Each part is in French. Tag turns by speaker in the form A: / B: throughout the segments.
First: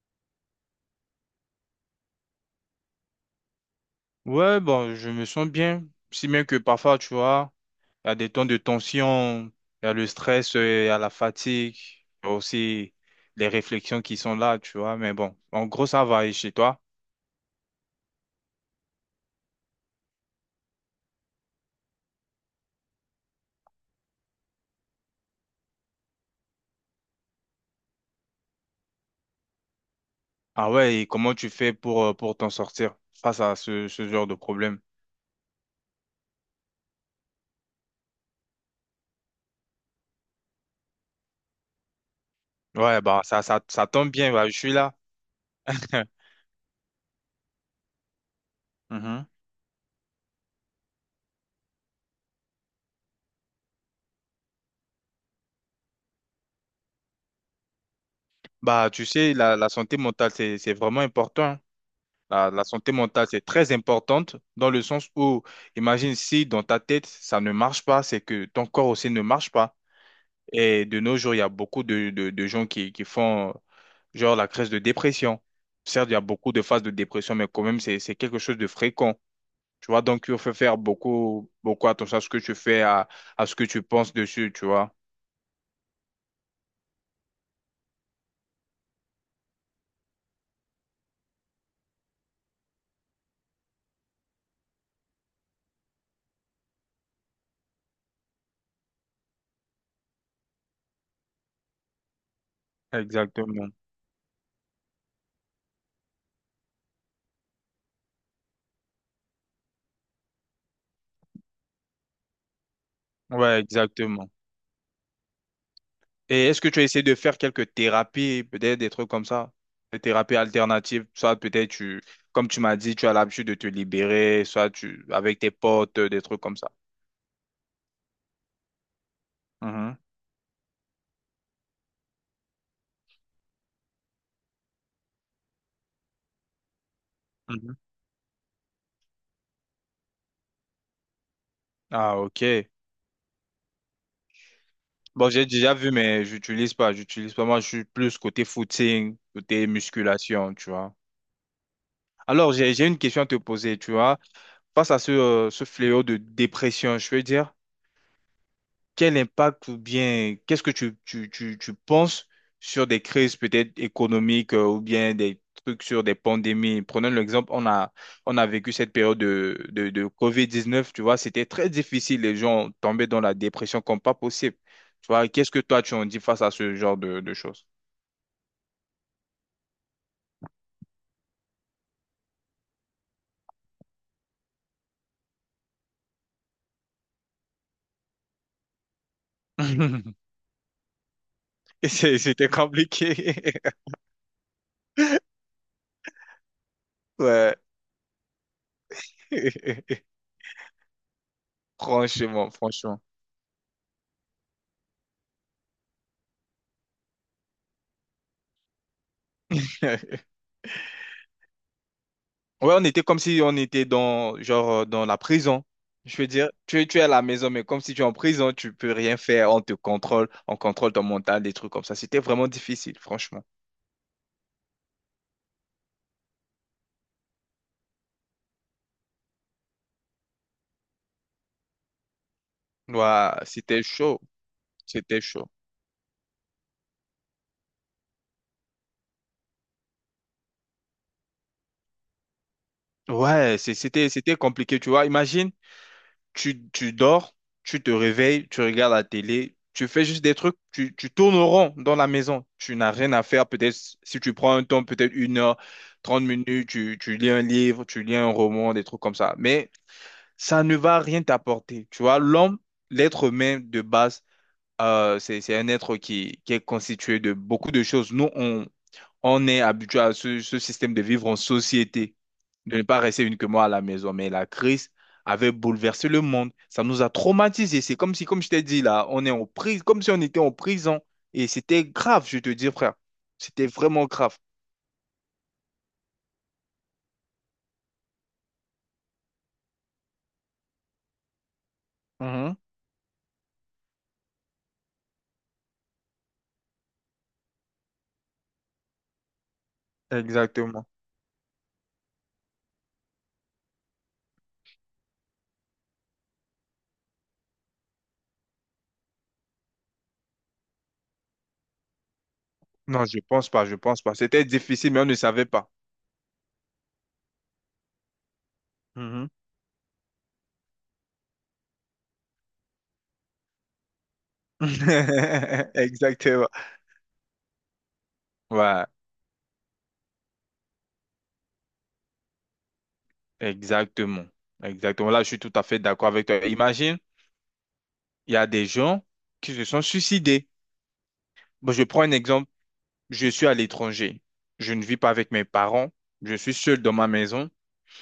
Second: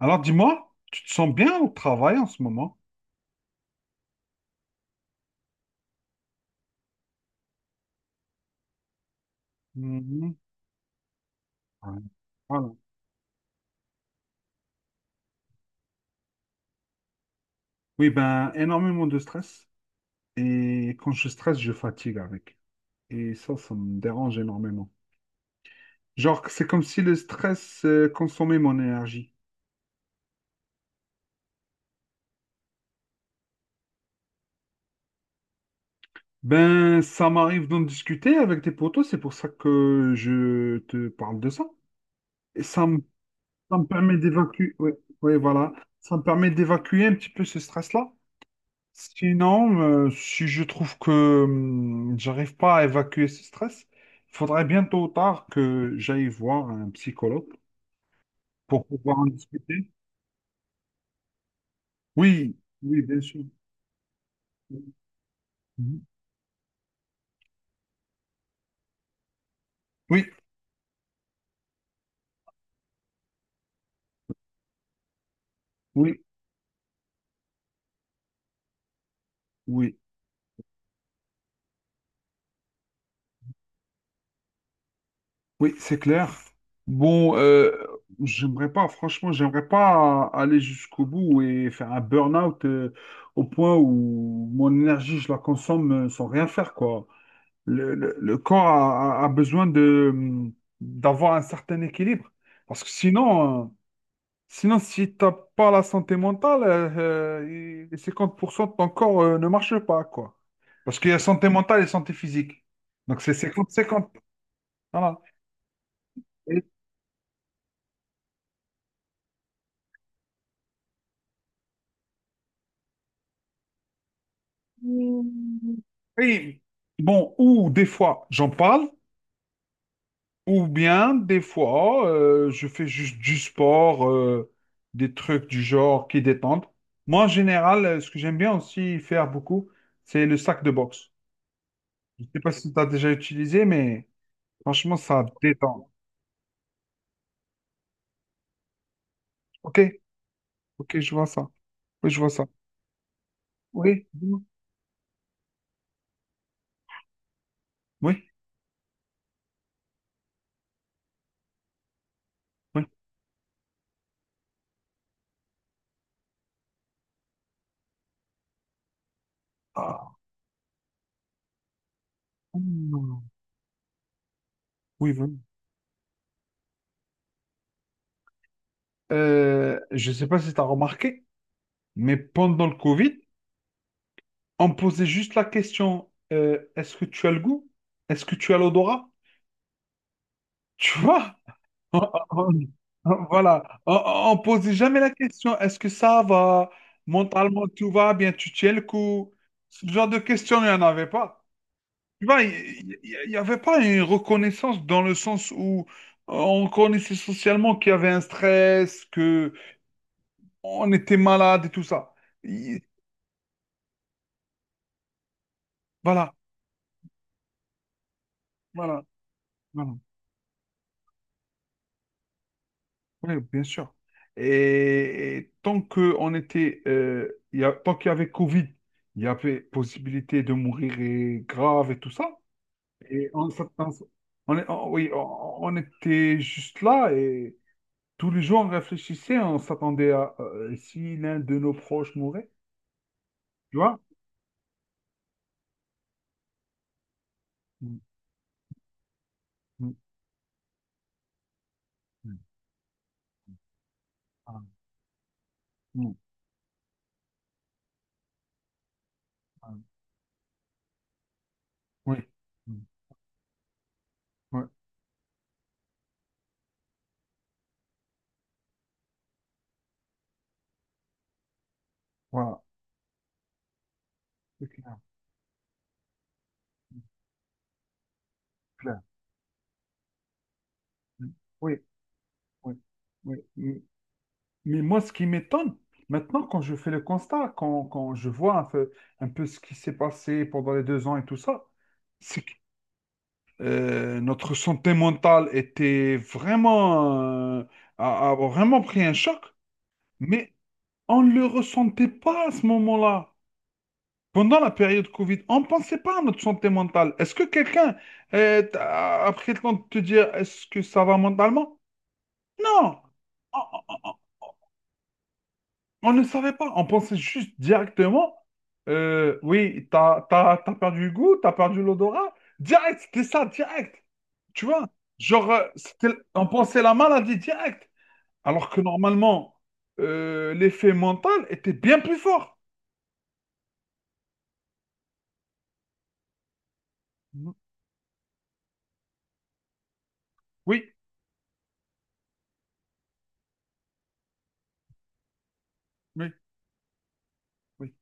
A: Alors dis-moi, tu te sens bien au travail en ce moment?
B: Ouais, bon, je me sens bien. Si bien que parfois, tu vois, il y a des temps de tension, il y a le
A: Mhm.
B: stress, il y a la fatigue,
A: Ouais.
B: il y a
A: Voilà.
B: aussi les réflexions qui sont là, tu vois. Mais bon, en gros, ça va. Et chez toi?
A: Oui, ben énormément de stress. Et quand je stresse, je fatigue avec. Et ça me dérange énormément. Genre, c'est comme si le stress consommait mon énergie.
B: Ah ouais, et comment tu fais pour t'en sortir face à ce genre de problème?
A: Ben, ça m'arrive d'en discuter avec tes potos, c'est pour ça que je te parle de ça. Et ça me,
B: Ouais, bah, ça, ça,
A: ça me
B: ça tombe
A: permet
B: bien, bah, je suis
A: d'évacuer, oui,
B: là.
A: oui, voilà. Ça me permet d'évacuer un petit peu ce stress-là.
B: Mhm.
A: Sinon, si je trouve que j'arrive pas à évacuer ce stress, il faudrait bien tôt ou tard que j'aille voir un psychologue pour
B: Bah, tu
A: pouvoir en
B: sais, la
A: discuter.
B: santé mentale, c'est vraiment important. La,
A: Oui,
B: la santé
A: oui, bien
B: mentale,
A: sûr.
B: c'est très importante dans le
A: Mhm.
B: sens où, imagine si dans ta tête, ça ne marche pas, c'est que ton corps aussi ne marche pas.
A: Oui,
B: Et de nos jours, il y a beaucoup de gens qui font genre la crise de dépression. Certes, il y a
A: oui,
B: beaucoup de phases de dépression, mais quand même, c'est quelque chose de fréquent. Tu
A: oui,
B: vois, donc il faut faire beaucoup, beaucoup attention à ce que tu fais, à ce que tu penses dessus, tu vois.
A: oui, c'est clair. Bon, j'aimerais pas, franchement, j'aimerais pas aller jusqu'au bout et faire un burn-out au point où mon énergie, je la consomme sans rien faire, quoi. Le corps a besoin d'avoir un certain équilibre. Parce que sinon, euh,
B: Exactement.
A: sinon si t'as pas la santé mentale, les 50% de ton corps ne marche pas, quoi. Parce qu'il y a santé mentale et santé physique. Donc c'est
B: Ouais,
A: 50/50.
B: exactement.
A: Voilà.
B: Et est-ce
A: Et-
B: que tu as essayé de faire quelques thérapies, peut-être des trucs comme ça, des thérapies alternatives, soit peut-être tu, comme tu m'as dit, tu as l'habitude de te libérer, soit tu, avec tes potes, des trucs comme
A: oui,
B: ça.
A: bon, ou des fois, j'en parle.
B: Mhm,
A: Ou bien, des fois, je fais juste du sport, des trucs du genre qui détendent. Moi, en
B: mhm.
A: général, ce que j'aime bien aussi faire beaucoup, c'est le sac de boxe.
B: Ah,
A: Je ne sais pas
B: ok.
A: si tu as déjà utilisé, mais franchement, ça
B: Bon, j'ai déjà vu,
A: détend.
B: mais j'utilise pas, j'utilise pas. Moi, je suis plus côté footing, côté
A: OK,
B: musculation, tu vois.
A: OK, je vois ça. Oui, je vois ça.
B: Alors, j'ai une question à te poser, tu
A: Oui,
B: vois.
A: oui,
B: Face à ce fléau de dépression, je veux dire.
A: oui.
B: Quel impact ou bien qu'est-ce que tu penses
A: Oui.
B: sur des crises peut-être économiques ou bien des trucs sur des pandémies? Prenons l'exemple, on a vécu cette période de
A: Ah,
B: COVID-19, tu vois, c'était très difficile, les gens tombaient dans
A: mm,
B: la dépression comme pas possible. Tu
A: oui,
B: vois,
A: oui.
B: qu'est-ce que toi tu en dis face à ce genre de choses?
A: Je ne sais pas si tu as remarqué, mais pendant le Covid, on me posait juste la question, est-ce que tu as le goût? Est-ce que tu as l'odorat? Tu vois?
B: C'était
A: Oh,
B: compliqué.
A: voilà, oh, oh, on ne pose jamais la question, est-ce que ça va?
B: Ouais.
A: Mentalement, tout va bien, tu tiens le coup. Ce genre de questions, il n'y en avait pas. Tu vois,
B: Franchement,
A: il
B: franchement.
A: n'y avait pas une reconnaissance dans le sens où on connaissait socialement qu'il y avait un stress, que on était malade et tout ça.
B: Ouais,
A: Il-
B: on était comme si on était dans, genre, dans la prison. Je veux
A: Voilà,
B: dire, tu es à la maison, mais comme si tu es en prison, tu peux
A: voilà,
B: rien faire. On te
A: voilà.
B: contrôle, on contrôle ton mental, des trucs comme ça. C'était vraiment difficile,
A: Oui,
B: franchement.
A: bien sûr. Et tant que on était, il y a, tant qu'il y avait Covid, il y avait possibilité de mourir et grave et tout ça. Et
B: Ouais,
A: on, s'att-
B: c'était
A: on, s-
B: chaud.
A: on est- on- oui,
B: C'était chaud.
A: on était juste là et tous les jours on réfléchissait, on s'attendait à si l'un de nos proches mourait,
B: Ouais, c'est-
A: tu vois?
B: c'était, c'était compliqué, tu vois. Imagine, tu dors, tu te
A: Mm,
B: réveilles, tu regardes la télé, tu
A: mm,
B: fais juste des trucs, tu tournes au rond dans la
A: mm.
B: maison. Tu n'as rien à faire. Peut-être si tu prends
A: Ah,
B: un temps, peut-être une heure,
A: mm,
B: 30 minutes, tu lis un livre, tu lis un roman, des trucs comme ça. Mais
A: ah,
B: ça ne va rien t'apporter. Tu
A: oui,
B: vois, l'homme,
A: mm,
B: l'être humain de base,
A: oui,
B: c'est un être qui est constitué de beaucoup de choses. Nous, on est habitué à ce système de vivre en société,
A: voilà,
B: de ne pas rester uniquement à la maison. Mais la
A: c'est
B: crise
A: clair,
B: avait bouleversé le monde. Ça
A: c'est
B: nous a traumatisés. C'est comme si, comme je t'ai dit
A: clair.
B: là, on est en prise, comme si on était en prison.
A: Mm,
B: Et
A: oui,
B: c'était grave, je te dis,
A: oui,
B: frère.
A: oui.
B: C'était
A: Mm.
B: vraiment grave.
A: Mais moi, ce qui m'étonne maintenant, quand je fais le constat, quand je vois un peu ce qui s'est passé pendant les 2 ans et tout ça, c'est que
B: Mhm.
A: notre santé mentale était vraiment, euh, a vraiment pris un choc, mais
B: Exactement.
A: on ne le ressentait pas à ce moment-là. Pendant la période Covid, on ne pensait pas à notre santé mentale. Est-ce que quelqu'un a pris le temps de te dire est-ce que ça va mentalement? Non!
B: Non, je pense pas, je pense pas. C'était difficile, mais on ne savait pas.
A: On ne savait pas, on pensait juste directement,
B: Mhm.
A: oui, t'as perdu le goût, t'as perdu l'odorat. Direct, c'était ça, direct. Tu vois? On
B: Exactement.
A: pensait la maladie direct. Alors que
B: Ouais,
A: normalement, l'effet mental était bien plus fort.
B: exactement. Exactement. Là, je suis tout à fait d'accord avec toi. Imagine,
A: Mhm.
B: il y a des gens qui se sont suicidés.
A: Oui,
B: Bon, je prends un exemple. Je suis à l'étranger. Je ne vis pas avec mes parents.
A: oui,
B: Je suis seul dans ma maison.
A: oui.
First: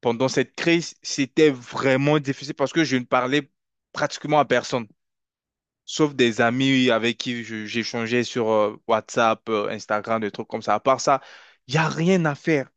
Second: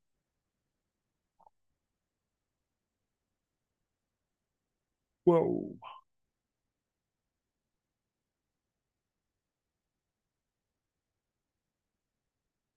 B: Pendant cette crise, c'était vraiment difficile parce que je ne parlais pratiquement à personne,
A: Waouh.
B: sauf des amis avec qui j'échangeais sur WhatsApp, Instagram, des trucs comme ça. À part ça, il n'y a rien à faire.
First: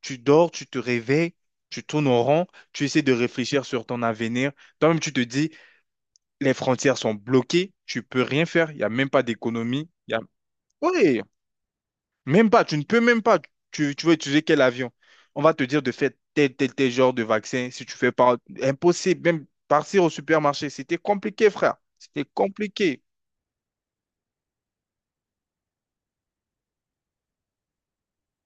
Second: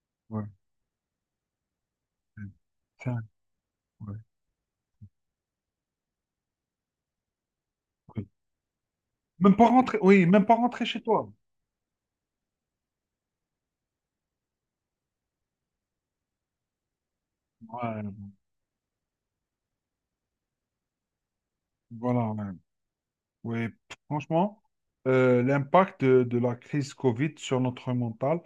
B: Tu
A: Ouais,
B: dors, tu te réveilles, tu tournes en rond, tu essaies de
A: putain,
B: réfléchir sur ton
A: ouais,
B: avenir. Toi-même, tu te dis, les frontières sont bloquées, tu peux
A: oui.
B: rien faire, il n'y a même pas
A: Même pas
B: d'économie.
A: rentrer,
B: Il y a.
A: oui, même pas rentrer chez
B: Oui,
A: toi.
B: même pas, tu ne peux même pas. Tu veux utiliser quel avion? On va te dire de faire tel, tel, tel genre de vaccin. Si tu fais
A: Ouais,
B: pas, impossible, même partir au supermarché, c'était compliqué, frère. C'était
A: voilà. Ouais.
B: compliqué.
A: Oui, franchement, l'impact de la crise Covid sur notre mental,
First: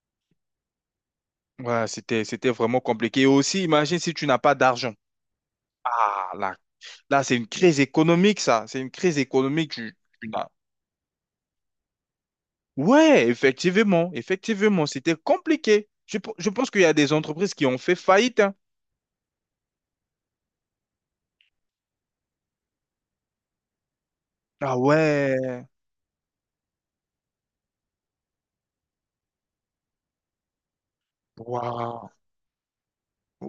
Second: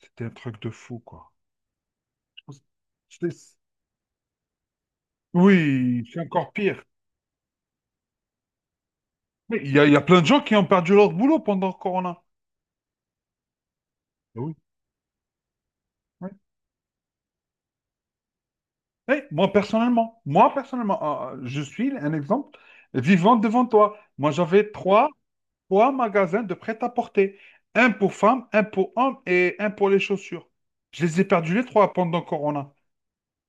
A: c'était un truc de fou, quoi.
B: Ouais, c'était,
A: Je
B: c'était
A: pense-
B: vraiment compliqué. Et
A: c'était-
B: aussi, imagine si tu n'as pas d'argent.
A: Oui, c'est
B: Ah,
A: encore
B: là,
A: pire.
B: là, c'est une crise économique, ça. C'est une crise
A: Mais il
B: économique.
A: y a, il y a plein de
B: Tu
A: gens
B: n'as-
A: qui ont perdu leur boulot pendant le Corona.
B: Ouais, effectivement,
A: Ah, oui.
B: effectivement, c'était compliqué. Je,
A: Oui.
B: pe- je pense qu'il y a des entreprises qui ont fait faillite, hein.
A: Eh, moi, personnellement, ah, ah, je suis un exemple vivant devant toi. Moi, j'avais
B: Ah
A: trois,
B: ouais,
A: trois magasins de prêt-à-porter. Un pour femmes, un pour hommes et un pour les chaussures. Je les ai perdus les trois
B: waouh,
A: pendant le Corona.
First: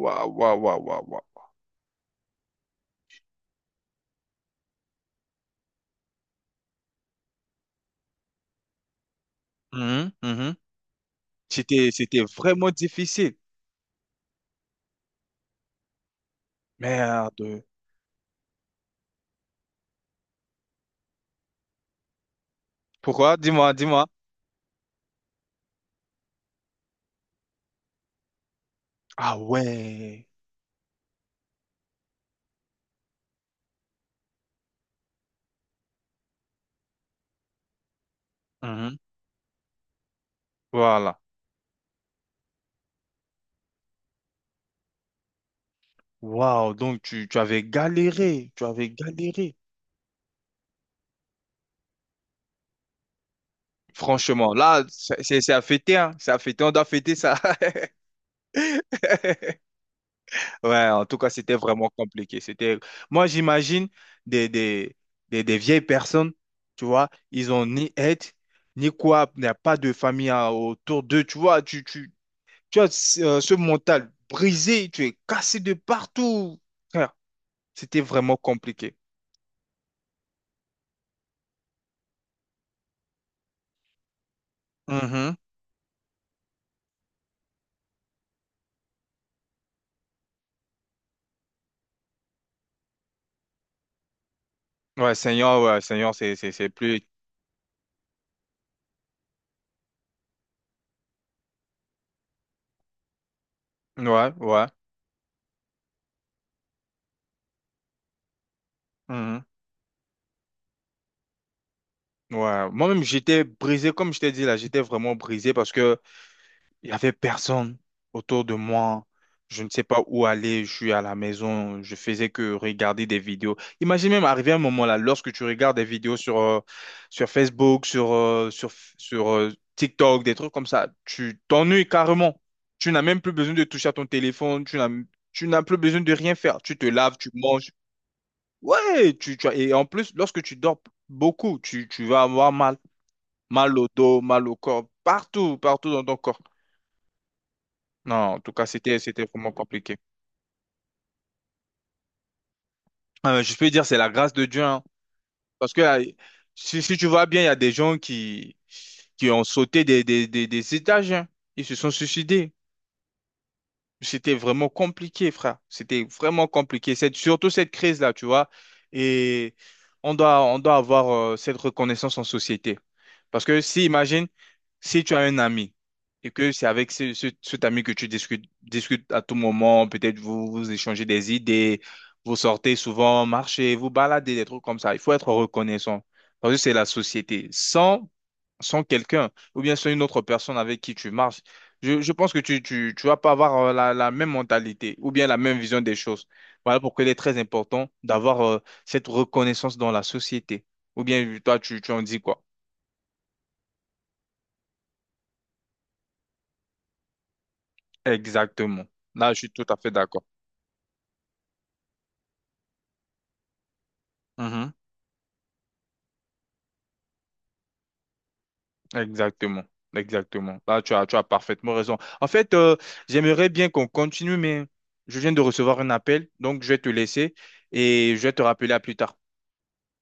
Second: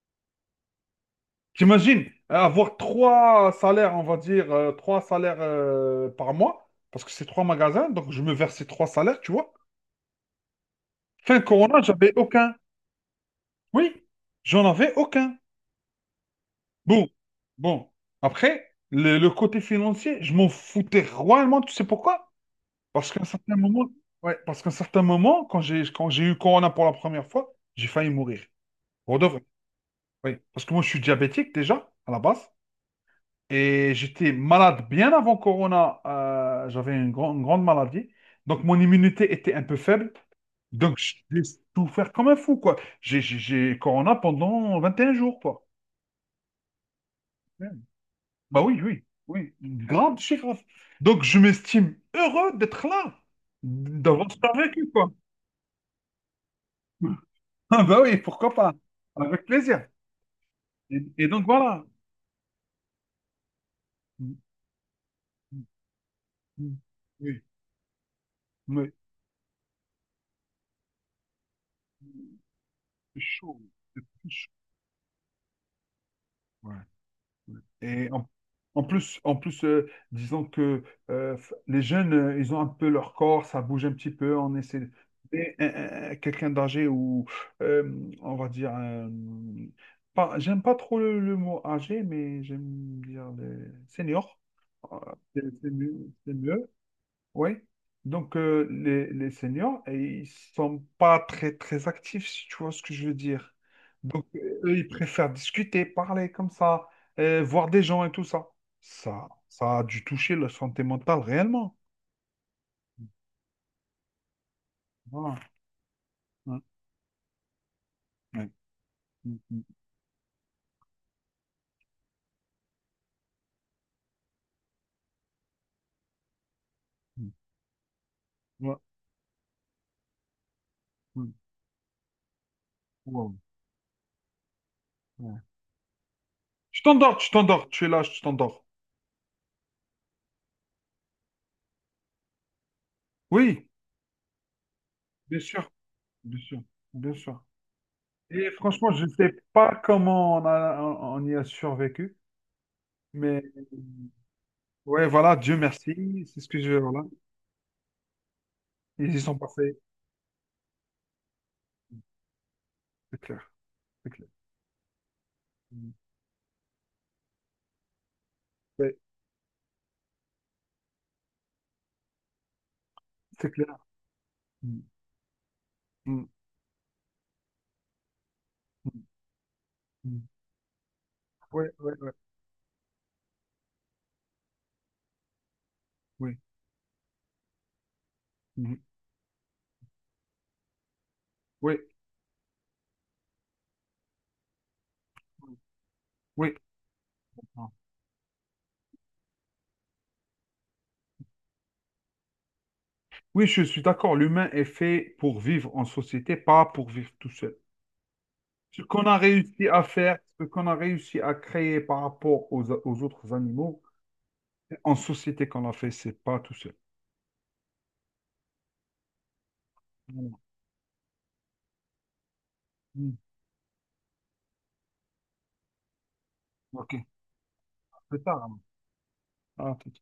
B: waouh, waouh, waouh, waouh. Waouh.
A: J'imagine avoir trois salaires, on va dire, trois salaires par mois, parce que c'est trois magasins, donc je me versais trois salaires, tu vois.
B: Mhm, mhm.
A: Fin Corona,
B: C'était,
A: j'avais
B: c'était
A: aucun.
B: vraiment difficile.
A: Oui, j'en avais aucun. Bon,
B: Merde.
A: bon. Après, le côté financier, je m'en foutais royalement, tu sais pourquoi? Parce qu'à un
B: Pourquoi?
A: certain
B: Dis-moi,
A: moment,
B: dis-moi.
A: Ouais, parce qu'à un certain moment, quand j'ai eu Corona pour la première fois, j'ai failli mourir. Pour de
B: Ah
A: vrai.
B: ouais.
A: Oui. Parce que moi, je suis diabétique déjà, à la base. Et j'étais malade bien avant Corona. J'avais une grande maladie. Donc, mon
B: Mhm.
A: immunité était un peu faible. Donc,
B: Voilà.
A: j'ai souffert comme un fou, quoi. J'ai Corona pendant 21 jours, quoi.
B: Waouh, donc tu avais
A: Ouais.
B: galéré,
A: Bah
B: tu
A: oui,
B: avais
A: oui, oui.
B: galéré.
A: Grave, c'est grave. Donc, je m'estime heureux d'être là, d'avoir
B: Franchement, là,
A: survécu, quoi.
B: c'est à fêter, hein. C'est à fêter, on doit fêter ça.
A: Ah bah oui, pourquoi pas? Avec plaisir.
B: Ouais,
A: Et,
B: en tout
A: et
B: cas,
A: donc,
B: c'était
A: voilà.
B: vraiment compliqué. C'était, moi, j'imagine des, des, des vieilles personnes, tu vois,
A: Oui,
B: ils ont ni aide, ni
A: mais
B: quoi, il n'y a pas de famille hein, autour d'eux, tu vois, tu as
A: c'est
B: ce
A: chaud. C'est
B: mental
A: très chaud.
B: brisé, tu es cassé de partout.
A: Ouais.
B: Frère, c'était
A: Et en,
B: vraiment compliqué.
A: en plus disons que les jeunes, ils ont un peu leur corps, ça bouge un petit peu, on essaie.
B: Mhm.
A: Mais, quelqu'un d'âgé ou, on va dire, j'aime pas trop le mot âgé, mais j'aime dire les seniors. Euh, C'est
B: Ouais, Seigneur,
A: c'est
B: c'est
A: mieux,
B: plus.
A: oui. Donc, les seniors, et ils sont pas très, très actifs, si tu vois ce que je veux dire. Donc,
B: Ouais, ouais.
A: eux, ils préfèrent discuter, parler comme ça, voir des gens et tout ça. Ça,
B: Mhm.
A: ça a dû toucher leur santé mentale réellement.
B: Ouais. Moi-même, j'étais brisé, comme je t'ai dit là, j'étais vraiment
A: Voilà.
B: brisé parce que
A: Ouais.
B: il y avait personne autour
A: Ouais.
B: de moi.
A: Mm, mm,
B: Je ne sais pas où aller. Je suis à la maison. Je faisais que regarder des vidéos. Imagine même arriver un moment là, lorsque tu regardes des vidéos sur
A: mm.
B: Facebook, sur, euh, sur,
A: Ouais.
B: sur euh, TikTok, des trucs comme ça,
A: Mm.
B: tu t'ennuies carrément. Tu n'as même plus
A: Wow.
B: besoin de toucher à ton téléphone. Tu n'as,
A: Ouais.
B: tu n'as plus besoin de rien faire. Tu
A: Tu
B: te laves,
A: t'endors, tu
B: tu
A: t'endors,
B: manges.
A: tu es là, tu t'endors.
B: Ouais, et en plus, lorsque tu dors beaucoup, tu vas avoir mal,
A: Oui,
B: mal au dos, mal au corps,
A: bien
B: partout,
A: sûr,
B: partout dans ton corps.
A: bien sûr, bien sûr.
B: Non, en
A: Et
B: tout cas,
A: franchement,
B: c'était,
A: je ne
B: c'était
A: sais
B: vraiment
A: pas
B: compliqué.
A: comment on y a survécu,
B: Ah,
A: mais
B: mais je peux dire, c'est la grâce de Dieu, hein.
A: ouais, voilà, Dieu
B: Parce que
A: merci, c'est ce que je
B: si
A: voilà.
B: tu vois bien, il y a des gens qui,
A: Ils y
B: qui
A: sont
B: ont
A: passés,
B: sauté des étages, hein. Ils se sont suicidés.
A: c'est clair, c'est clair.
B: C'était vraiment compliqué, frère.
A: Mm.
B: C'était vraiment compliqué. Cette, surtout cette crise-là, tu vois.
A: Ouais,
B: Et on doit avoir cette reconnaissance en société. Parce
A: c'est
B: que
A: clair.
B: si, imagine,
A: Mm.
B: si tu as un ami
A: Mm.
B: et que c'est avec cet ami que tu discutes,
A: Mm.
B: discutes à tout moment, peut-être
A: Mm.
B: vous échangez des
A: Ouais,
B: idées,
A: ouais, ouais,
B: vous sortez souvent, marchez, vous baladez, des trucs comme ça. Il faut être reconnaissant.
A: oui.
B: Parce que c'est la société. Sans
A: Mhm.
B: sans quelqu'un ou bien sans une autre personne avec qui tu marches,
A: Oui,
B: je pense que tu vas pas avoir la même mentalité ou bien la même vision des choses.
A: oui.
B: Voilà pourquoi il est très
A: Ah.
B: important d'avoir cette reconnaissance dans la société. Ou bien toi, tu en dis quoi?
A: Oui, je suis d'accord, l'humain est fait pour vivre en société, pas pour vivre tout seul. Ce
B: Exactement.
A: qu'on a
B: Là, je suis tout
A: réussi
B: à
A: à
B: fait
A: faire,
B: d'accord.
A: ce qu'on a réussi à créer par rapport aux autres animaux,
B: Mhm.
A: en société qu'on l'a fait, c'est pas tout seul.
B: Exactement.
A: Voilà.
B: Exactement. Là, tu as parfaitement raison. En fait,
A: Mm.
B: j'aimerais bien qu'on continue, mais je viens de recevoir un appel, donc je vais te
A: Ok,
B: laisser et
A: c'est
B: je vais te rappeler à plus tard.
A: tard.